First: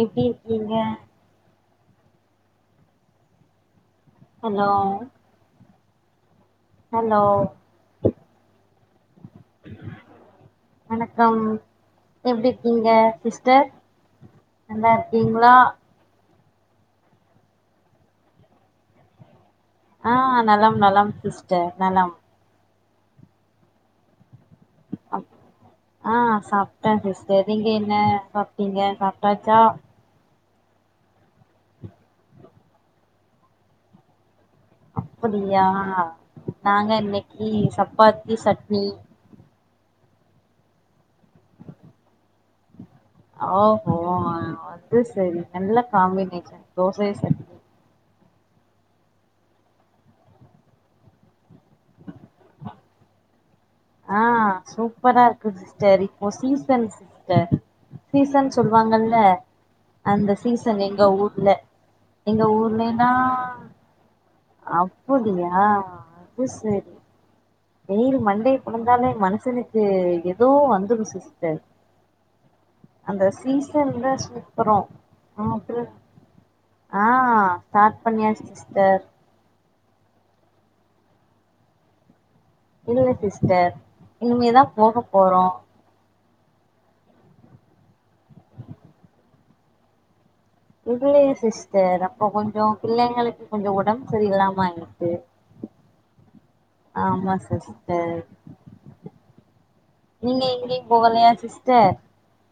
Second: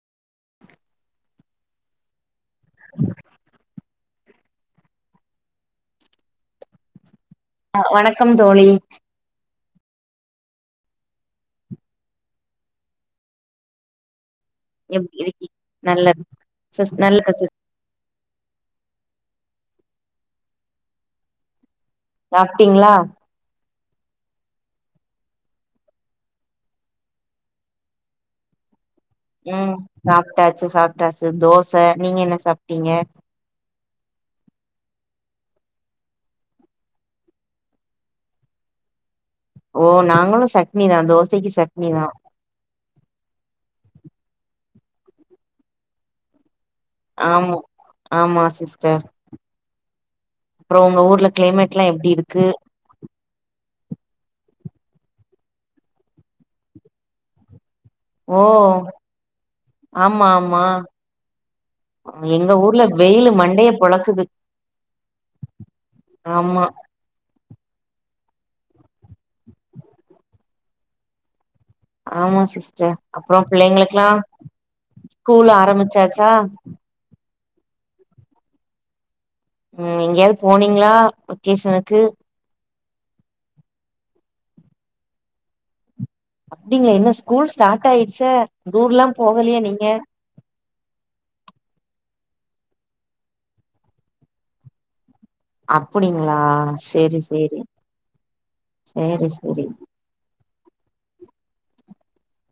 எப்டி இருக்கீங்க? [unintelligible] Hello hello அ வணக்கம் தோழி வணக்கம் எப்டி இருக்கீங்க சிஸ்டர்? நல்லா எப்டி இருக்கி இருக்கீங்களா? நல்லது சிஸ் நல்ல [unintelligible] ஆ நலம் நலம் சிஸ்டர் நலம் ட்டீங்களா அ ஆ சாப்ட்டே சிஸ்டர் நீங்க என்ன சாப்ட்டீங்க சாப் ம் சாப் ட்டாச்சு சாப்ட்டாச்சு தோச நீங்க என்ன சாப்ட்டீங்க? அப்படியா? நாங்க இன்னக்கி சப்பாத்தி சட்னி ஓ நாங்களு சட்னிதா தோசைக்கி சட்னிதா ஓஹோ அது சரி நல்ல காம்பினேஷன் தோசை சட்னி ஆமா ஆமா சிஸ்டர். அப்றோ உங்க ஊர்ல கிளைமேட்லா எப்டி இருக்கு? ஆ சூப்பரா இருக்கு சிஸ்டர். இப்போ சீசன் சிஸ்டர் ஓ சீசன் சொல்வாங்கல்ல ஆமா அந்த ஆமா சீசன் எங்க ஊர்ல. எங்க ஊர்ல ஊர்லன்னா வெயிலு மண்டைய பொளக்குது அப்புடியா அது ஆமா சேரி வெயிலு மண்டய பொழந்தாலே மனுஷனுக்கு ஏதோ வந்துரு சிஸ்டர் ஆமா சிஸ்டர். அந்த அப்றோ சீசன் பிள்ளைங்களுக்கெல்லா தா சூப்பரோ ஸ்கூலு அப்றோ ஆரம்பிச்சாச்சா? ஆ ஸ்டார்ட் பண்ணியாச்சு சிஸ்டர் உம் எங்கேயாவது போனீங்ளா வெக்கேஷனுக்கு இல்ல சிஸ்டர் இனிமேதா போகப் போறோ அப்டிங்ளா இன்னு ஸ்கூல் ஸ்டார்ட் ஆயிடுச்சா டுர்லா போகலையா நீங்க இல்லீங்க சிஸ்டர் அப்போ கொஞ்சோ பிள்ளைங்களுக்கு கொஞ்சோ ஒடம்பு சரியில்லாமா ஆயிடுச்சு அப்டிங்ளா சேரி சேரி சிஸ்டர் சேரி சேரி போகலயா சிஸ்டர்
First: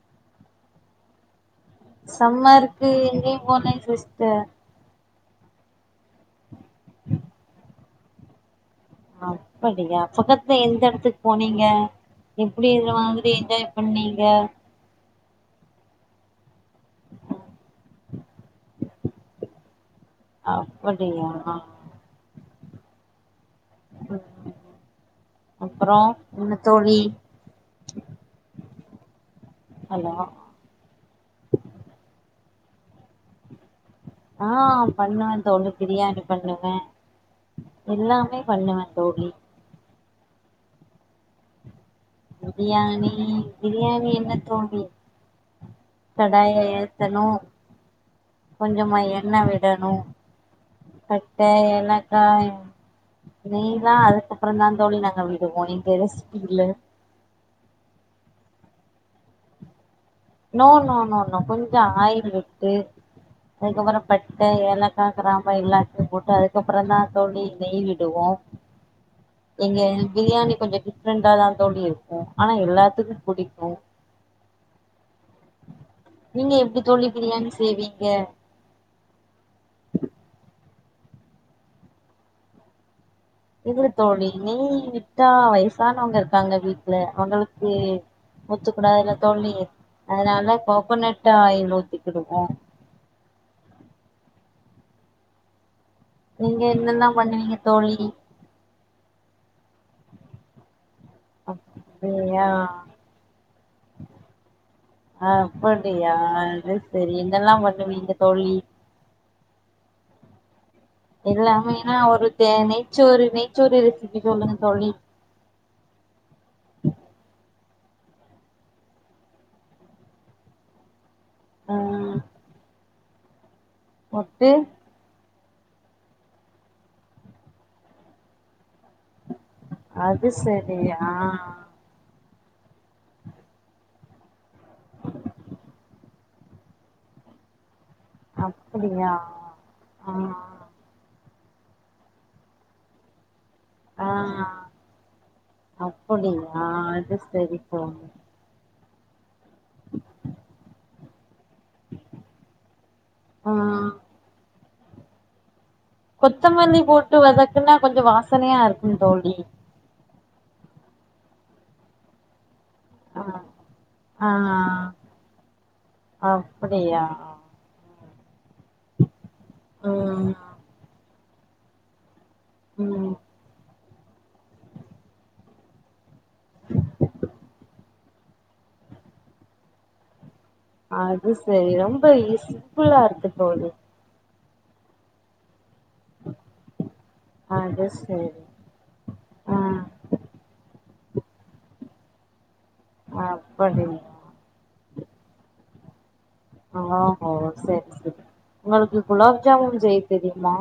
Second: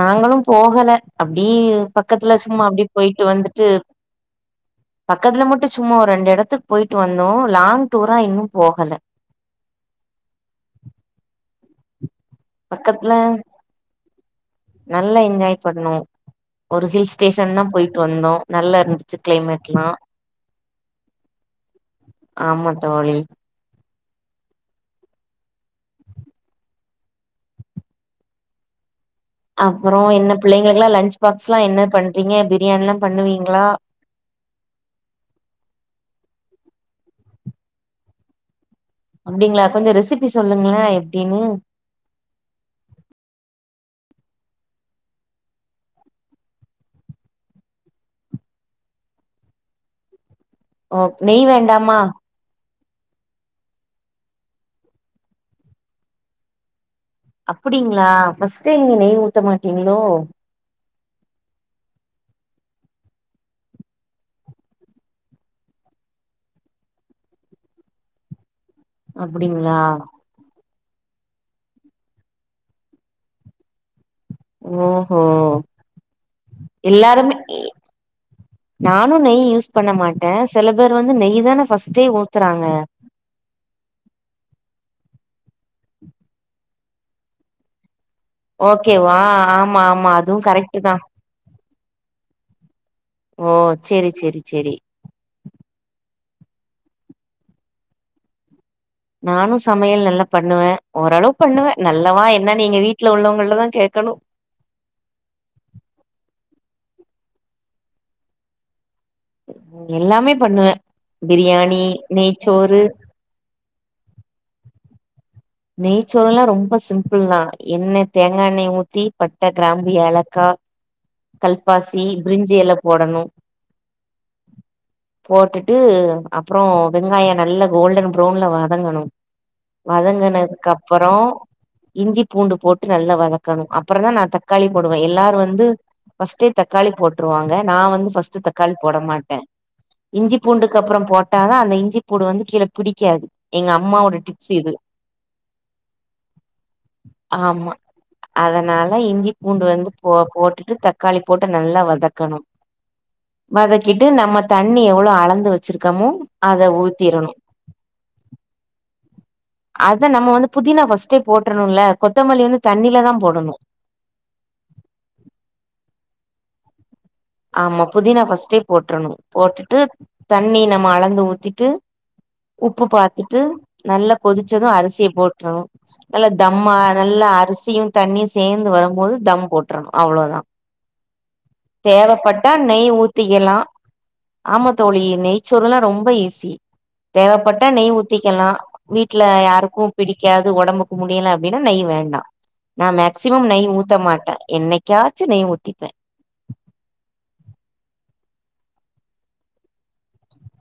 நாங்களும் போகல அப்ப உம் பக்கத்ல சும்மா அப்டி சம்மருக்கு போயிட்டு எங்கேயு வந்துட்டு போலயா சிஸ்டர் பக்கத்ல மட்டு சும்மா ஒரு ரெண்டு எடத்துக்கு போட்டு வந்தோ லாங் டூரா இன்னும் அப்படியா பக்கத்ல எந்த எடத்துக்கு போனீங்க எப்டி இது பக்கத்ல மாதிரி என்ஜாய் பண்ணீங்க நல்லா என்ஜாய் பண்ணே ஒரு ஹில் ஸ்டேஷன் தா போயிட்டு வந்தோ நல்லா இருந்துச்சு கிளைமேட்ல்லா அப்படியா ஆமா தோழி அப்றோ என்ன தோழி அப்றோ ஹலோ என்ன பிள்ளைங்ளா எல்லா லன்ச் பாக்ஸ் எல்லா என்ன பண்றீங்க எப்டி என்ன பண்ணுவீங்ளா ஆ பண்ணுவே தோழி பிரியாணி பண்ணுவே எல்லாமே பண்ணுவே தோழி அப்டீங்ளா கொஞ்ச ரெஸ்ட் திருப்பி சொல்லுங்களே எப்டின்னு பிரியாணி பிரியாணி என்ன தோழி கடாய ஏத்தணு கொஞ்சமா எண்ணெ விடனு ஓ பட்ட நெய் வேண்டாமா ஏலக்கா நெய் தா அதுக்கப்ற தா தோழி நாங்க விடுவோ இந்த ரெசிப்பில அப்டீங்ளா பஸ்டே நீங்க நெய் ஊத்த மாட்டீங்ளோ நோ நோ நோ நோ கொஞ்ச ஆயில் விட்டு அதுக்கப்றோ பட்ட ஏலக்கா கிராம்பு எல்லாத்தையு போட்டு அதுக்கப்றோ தா தோழி நெய் விடுவோ அப்டிங்களா எங்க பிரியாணி கொஞ்ச ரெண்டா தா தோழி இருக்கு ஆனா எல்லாத்துக்கு புடிக்கும் ஓ ஓ நீங்க எப்டி தோழி எல்லாருமே பிரியாணி செய்வீங்க நானு நெய் யூஸ் பண்ண மாட்டே செல பேர் வந்து நெய் தானே ஃபஸ்ட்டே ஊத்துறாங்க இதுல தோழி நெய் விட்டா வய சானவங்க இருக்காங்க வீட் ல உங்களுக்கு ஊத்தக்கூடாதுல்ல ஓகேவா தோழி ஆமா ஆமா அதுவு அதனால கரெக்ட் தா கோக்கோனட் ஆயில் ஊத்திக்கிடுவோ. செரி நீங்க என்னெல்லா பண்ணுவீங்க தோழி? நானு சமையல் நல்லா பண்ணுவே ஓரளவு பண்ணுவே நல்லாவா அப்டியா என்னன்னு நீங்க வீட்ல உள்ளவங்களதா கேக்கணு செரி என்னல்லா பண்ணுவீங்க தோழி? ம் எல்லாமே பண்ணுவே பிரியாணி எல்லாமேனா ஒரு தே நெய்ச்சோறு நெய்ச்சோறு நெய் ச்சோறு ரெசிபி சொல்லுங்க தோழி. நெய்ச்சோறல்லா ரொம்ப சிம்பிள்தா. என்ன தேங்காய் எண்ணெய ஊத்தி பட்ட, கிராம்பு, ஏலக்கா, கல்பாசி, ப்ரிஞ்சி எல போடணு போட்டு போட்டுட்டு அப்புறோ வெங்காயோ நல்ல கோல்டன் ப்ரௌன்ல வத ங்கனு வதங்கன ரியா இஞ்சி பூண்டு போட்டு நல்லா வதக்கணு. அப்புறந்தா நா தக்காளி போடுவே. எல்லாரு வந்து ஃபஸ்ட்டே தக்காளி போட்ருவாங்க நா வந்து ஃபஸ்ட்டு தக்காளி போட அப்படியா மாட்டே. ஆ இஞ்சி பூண்டுக்கு அப்புறம் போட் டாதா அந்த இஞ்சி பூடு வந்து கீழ பிடிக்காது எங்க அம்மாவோட டிப்ஸ் ஆ இது அப்படியா அது சரி போங்க னால இஞ்சி பூண்டு வந்து போ போட்டுட்டு தக் காளி போட்டு நல்லா வதக்கணு ஆ வதக்கிட்டு நம்ம தண்ணி எவ்ளோ அளந்து வச் கொத்தமல்லி போட்டு வதக்குனா கொஞ்ச வாசனையா இருக்குந் தோழி அதா நம்ம வந்து புதினா ஃபர்ஸ்ட்டே போட்ரணுல்ல கொத்தமல்லி வந்து தண்ணில தா ஆ போடணு அப்பிடியா ஆமா புதினா ஃபர்ஸ்ட்டே போட்ரணு போட்டுட்டு ம் தண்ணி நம்ம அளந்து ஊத் திட்டு உப்பு ம் பாத்துட்டு நல்லா கொதிச்சது அரிசிய போட்டுணும் நல்ல தம்மா நல்ல அரிசியு தண்ணியு சேர்ந்து வரும்போது தம் போட்றணும் அவ்ளோதா அதுஸ் சேரி ரொம்ப தேவப்பட்டா நெய் சிம்புளா இருக்கு ஊத்திக்கலா தோழி ஆமா தோழி நெய்ச்சி சோறுலா ரொம்ப ஈஸி தேவப்பட்ட அது நெய் சரி ஊத்திக்கலா வீட்ல ஆ யாருக்கு பிடிக்காது ஒடம்புக் முடியல அப்பிடின்னா நெய் வேண்டா நா மேக்சிமம் நெய் ஊத்த அப்படியா மாட்டே என்னைக்காச்சு நெய் ஊத்திப்பே ஓ ஓ சேரி சேரி உங்களுக்கு குலாப் ஜாமுன் செய்ய தெரியுமா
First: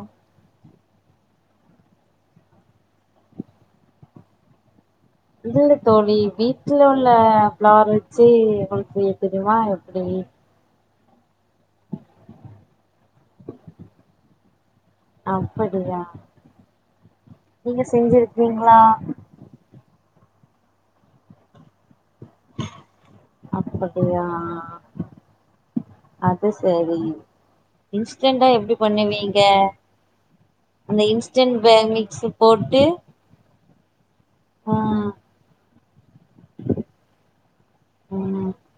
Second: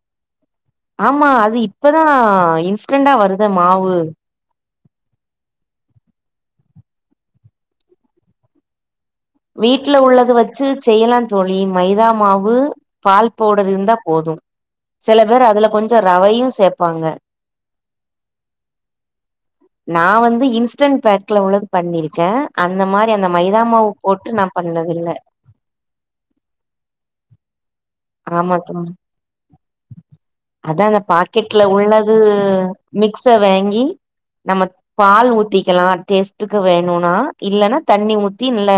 ஆமா அது இப்பதா இன்ஸ்டண்டா வருத மாவு இல்ல தோழி வீட்டுல உள்ள பிளார் வச்சி உங்களுக்கு தெரியுமா வீட்டுல எப்டி உள்ளது வச்சி செய்யலா தோழி மைதா மாவு பால் பவுடர் இருந்தா போது செல பேர் அதுல கொஞ்சோ அப்படியா ரவையு சேப் பாங்க நீங்க செஞ்சிருக்கீங்களா நா வந்து இன்ஸ்டன்ட் பேக்ல உள்ளது பண்ணிருக் கே அந்த மாரி அந்த மைதா மாவு அப்படியா ஒட்டு நா பண்ணது இல்ல அது சரி இன்ஸ்டன்டா ஆமா எப்படி பண்ணுவீங்க அதான் அந்த இன்ஸ்டன்ட் பாக்கெட்ல பே உள்ளது மிக்ஸ் போட்டு மிக்ஸ வெங்கி நம்ம ஆ பால் ஊத்திக்கலா டேஸ்ட்டுக்கு வேணுன்னா இல்லன்னா தண்ணி ஊத்தி ம் இல்ல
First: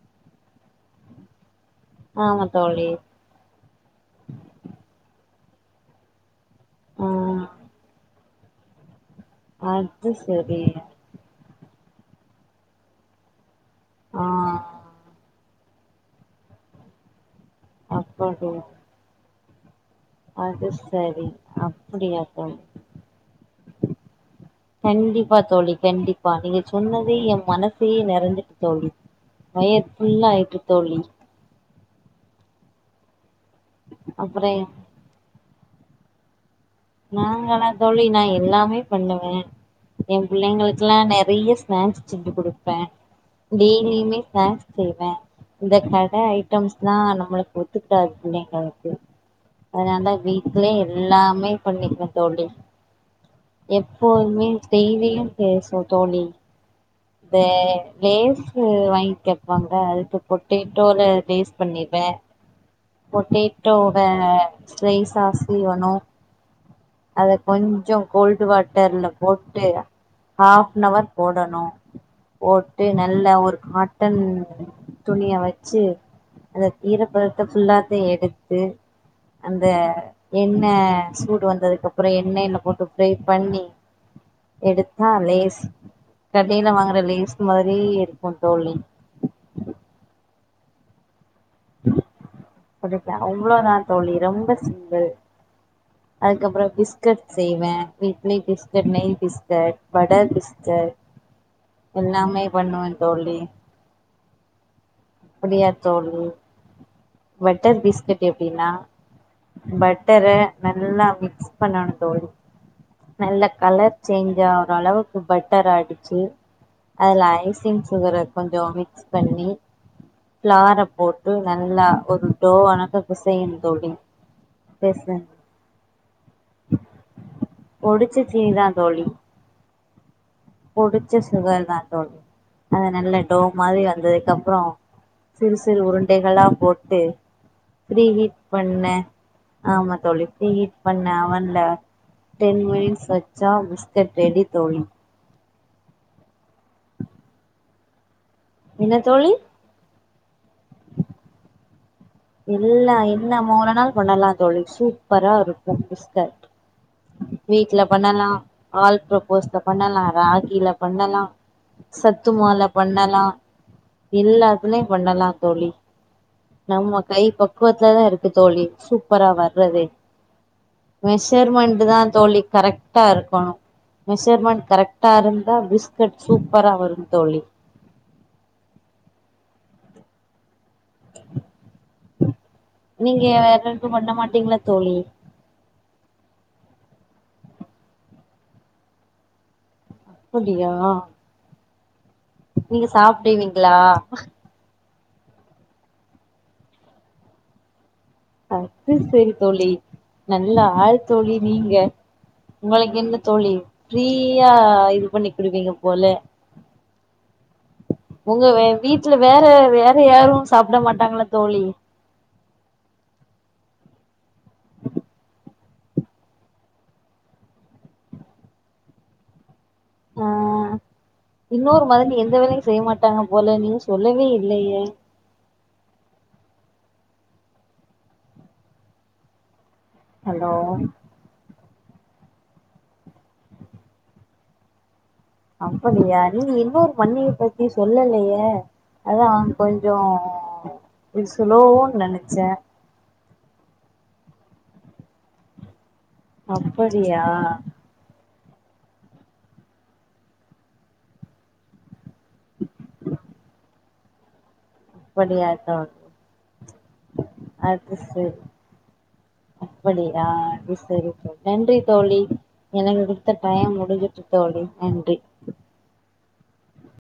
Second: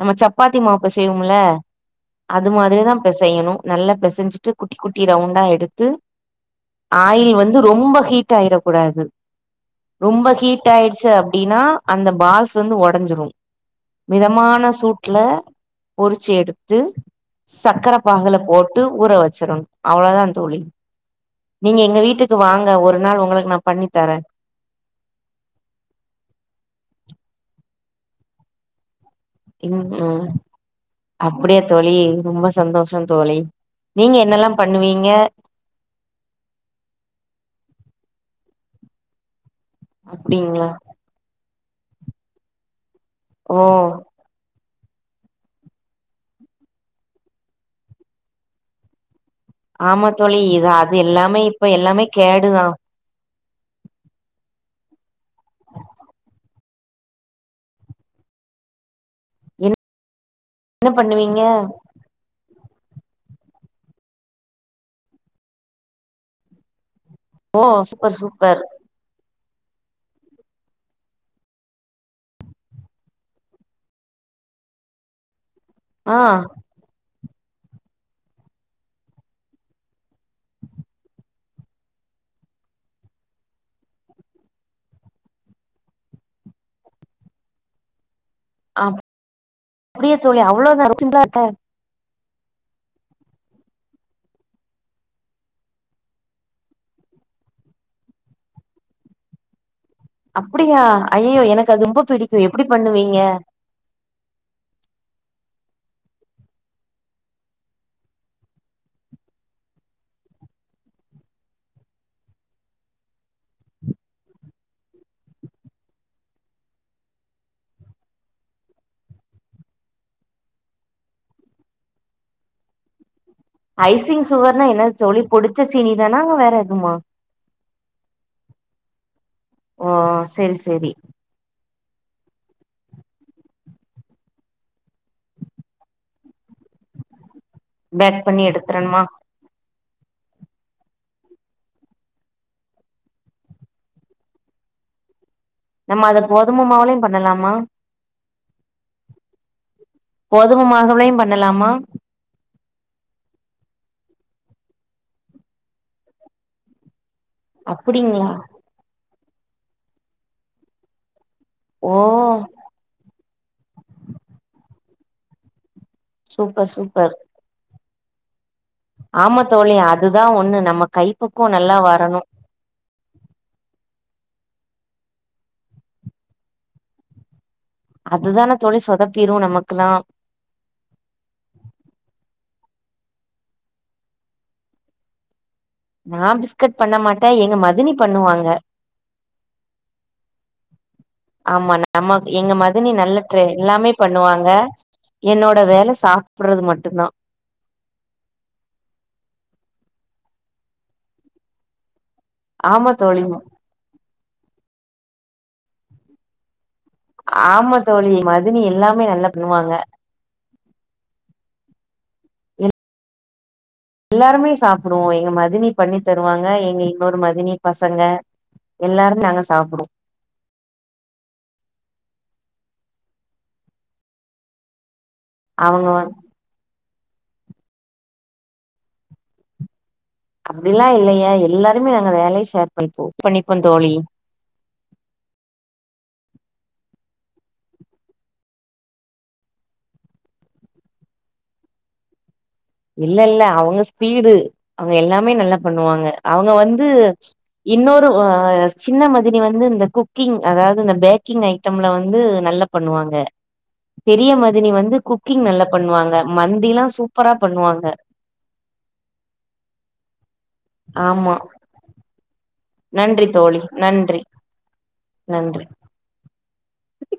நம்ம சப்பாத்தி மாவு பிசைவோம்ல ஆமா அது தோழி மாரியேதா பெசெய்யணு பிசஞ்சுட்டு குட்டி குட்டி ரவுண்டா எடுத்து ஆ ஆயில் வந்து ரொம்ப ஹீட் டாயிரக்கூடாது அது ரொம்ப சரி ஹீட் ஆயிடுச்சு அப்டினா அந்த பால்ஸ் வந்து ஒடஞ்சுரு ஆ மிதமான சூட்ல பொறிச்சி எடுத்து சக்கர பாகுல அப்படி போட்டு ஊற வச்சிரனு அது சரி நீங்க எங்க அப்புடியா வீட்டுக்கு தோழி வாங்க ஒரு நாள் உங்களுக்கு நா பண்ணி தரே கண்டிப்பா தோழி கண்டிப்பா நீங்க சொன்னதே எ மன சே நெறஞ்சிட்டு தோழி வயறு ம் ம் ஃபுல்லாயிட்டு தோழி அப்டியா தோழி ரொம்ப சந்தோஷொ தோழி நீங்க என்னெல்லா அப்புறம் பண்ணுவீங்க நாங்களா தோழி நா எல்லாமே பண்ணுவே எம் அப்டிங்களா பிள்ளைங்களுக்லா நெறைய ஸ்நாக்ஸ் செஞ்சு குடுப்பே ஓ டெய்லியுமே ஸ்நாக்ஸ் செய்வே இந்த கட ஐட்டம்ஸ்லா நம்மளுக்கு ஒத்துக்காது பிள்ளைங்களுக்கு ஆமா அதனால தோழி இது வீட்லே அது எல்லாமே எல்லாமே பண்ணிக்குவே தோழி கேடுதா எப்போதுமே டெய்லியு பேசுவ தோழி இந்த லேசு வாங்கி கேப்பாங்க என்ன அதுக்கு என்ன பொட்டேட்டோல லேஸ் பண்ணுவீங்க பண்ணிருவே பொட்டேட்டோவ ஸ்லைசா சீவனு அத ஓ கொஞ்சொ சூப்பர் கோல்டு சூப்பர் வாட்டர்ல போட்டு ஹாஃப்னவர் போடணு போட்டு நல்லா ஒரு காட்டன் துணிய வச் சு ஆ அந்த ஈரப்பத த்த ஃபுல்லாத்த எடுத்து அந்த எண்ண சூடு வந்ததுக்கப்றொ எண்ணெய்ல போட்டு ஃப்ரை பண்ணி எடுத்தா லேஸ் கடைல‌ வாங்குற லேஸ் மாரி இருக் கு தோழி அப்டியா தோழி அவ்ளதா [inaudible] புஜக்க அவ்ளோதான் தோழி ரொம்ப சிம்பிள் அதுக்கப்புறம் பிஸ்கேட் செய்வேன் வீக்லி பிஸ்கட் நெய் பிஸ்கட் பட்டர் அப்படியா பிஸ்கட் ஐயயோ எனக்கு அது ரொம்ப எல்லாமே பிடிக்கும் எப்படி பண்ணுவே பண்ணுவீங்க தோழி அப்படியா தோழி பட்டர் பிஸ்கேட் எப்டின்னா பட்டர நல்லா மிக்ஸ் பண்ணணும் தோழி நல்லா கலர் சேஞ்ச் ஆகற அளவுக்கு பட்டர் அடிச்சு அதுல ஐசிங் சுகர கொஞ்சம் மிக்ஸ் பண்ணி பிளார போட்டு நல்லா ஒரு டோ வனக்க ஐசிங் சுகர்னா என்னது தோழி பொடிச்ச சீனிதானா வேற எதுமா பொடிச்ச சீனிதான் தோழி ஓ செரி செரி பொடிச்ச சுகர்தா அத நல்லா டோ மாதிரி வந்ததுக்கு அப்புறம் சிறு சிறு உருண்டைகளா போட்டு பேக் ப்ரீஹீட் பண்ணி பண்ணே எடுத்தரனுமா ஆமா தோழி பீரிஹீட் பண்ண அவன்ல டென் மினிட்ஸ் வச்சா பிஸ்கேட் ரெடி தோழி நம்ம அத கோதும மாவுலயும் பண்ணலாமா என்ன தோழி கோதும மாகலயும் பண்ணலாமா இல்ல இல்ல மூணு நாள் பண்ணலாம் தோழி சூப்பரா இருக்கும் பிஸ்கட் வீட்ல அப்டிங்களா பண்ணலாம் ஆள் குள் போஸ்ல பண்ணலாம் ராகில பண்ணலாம் ஓ சத்துமாவுல பண்ணலாம் எல்லாத்துலயும் பண்ணலா தோழி சூப்பர் சூப்பர் பக்குவத்துல தான் இருக்கு தோழி சூப்பரா ஆமா தோழி வறதே அதுதா ஒண்ணு நம்ம கைப்பக்குவோ நல்லா மெஷர்மெண்ட்டு தான் வரணு தோழி கரெட்டா இருக்கணும் மெஷர்மெண்ட் கரெட்டா இருந்தா பிஸ்கேட் சூப்பரா வரும் தோழி அதுதான தோழி சொதப்பிரும் நமக்குலாம் நீங்க வேற எதும் பண்ண மாட்டீங்களா தோழி நான் பிஸ்கேட் பண்ண மாட்டேன் எங்க மதினி பண்ணுவாங்க அப்புடியா ஆமா ந நம்ம எங்க மதனி நல்ல ட எல்லாமே பண்ணுவாங்க என்னோட வேல சாப்படுறது மட்டும்தான் அது சேரி தோழி நல்ல ஆள் தோழி நீங்க உங்களுக்கு என்ன தோழி ஃப்ரீயா இரு பண்ணி குடுப்பீங்க போல ஆமா தோழி உங்க மதினி எல்லாமே வீட்ல நல்லா வேற பண்ணுவாங்க வேற யாரு சாப்ட மாட்டாங்ளா தோழி எல்லாருமே சாப்புடுவோ எங்க மதினி பண்ணி தருவாங்க எங்க இன்னொரு மதினி பசங்க எல்லாருமே நாங்க சாப்புடுவோ ஆ இன்னொரு மதினி எந்த வேலையு செய்ய மாட்டாங்க போல நீங்க சொல்லவே இல்லயே அவங்க வந் ஹலோ அப்டில்லா இல்லயே எல்லா ருமே எங்க வேலைய ஷேர் பண்ணிப்போ பண்ணிப்போ தோழி அப்படியா நீங்க இன்னொரு மன்னிய பத்தி சொல்லலயே அதா அவுங் கொஞ்சோ ஸ்லோவோன் நெனச்சே இல்லல்ல அவுங்க ஸ்பீடு அவுங்க எல்லாமே நல்லா பண்ணுவாங்க அவுங்க வந்து அப்படியா இன்னொரு அ ஆ சின்ன மதினி வந்து இந்த குக்கிங் அதாவ்து இந்த பேக்கிங் ஐட்டம்ல வந்து நல்ல பண்ணுவாங்க பெரிய ம தினி வந்து குக்கிங் அப்படியா நல்லா தோழி பண்ணுவாங்க மந்திலா சூப்பரா பண்ணுவாங்க அது செரி அப்படியா அது செரி ஆமா தோழி நன்றி தோழி எனக்கு நன்றி குடுத்த தோழி டயம் நன்றி முடுஞ்சுட்டு தோழி நன்றி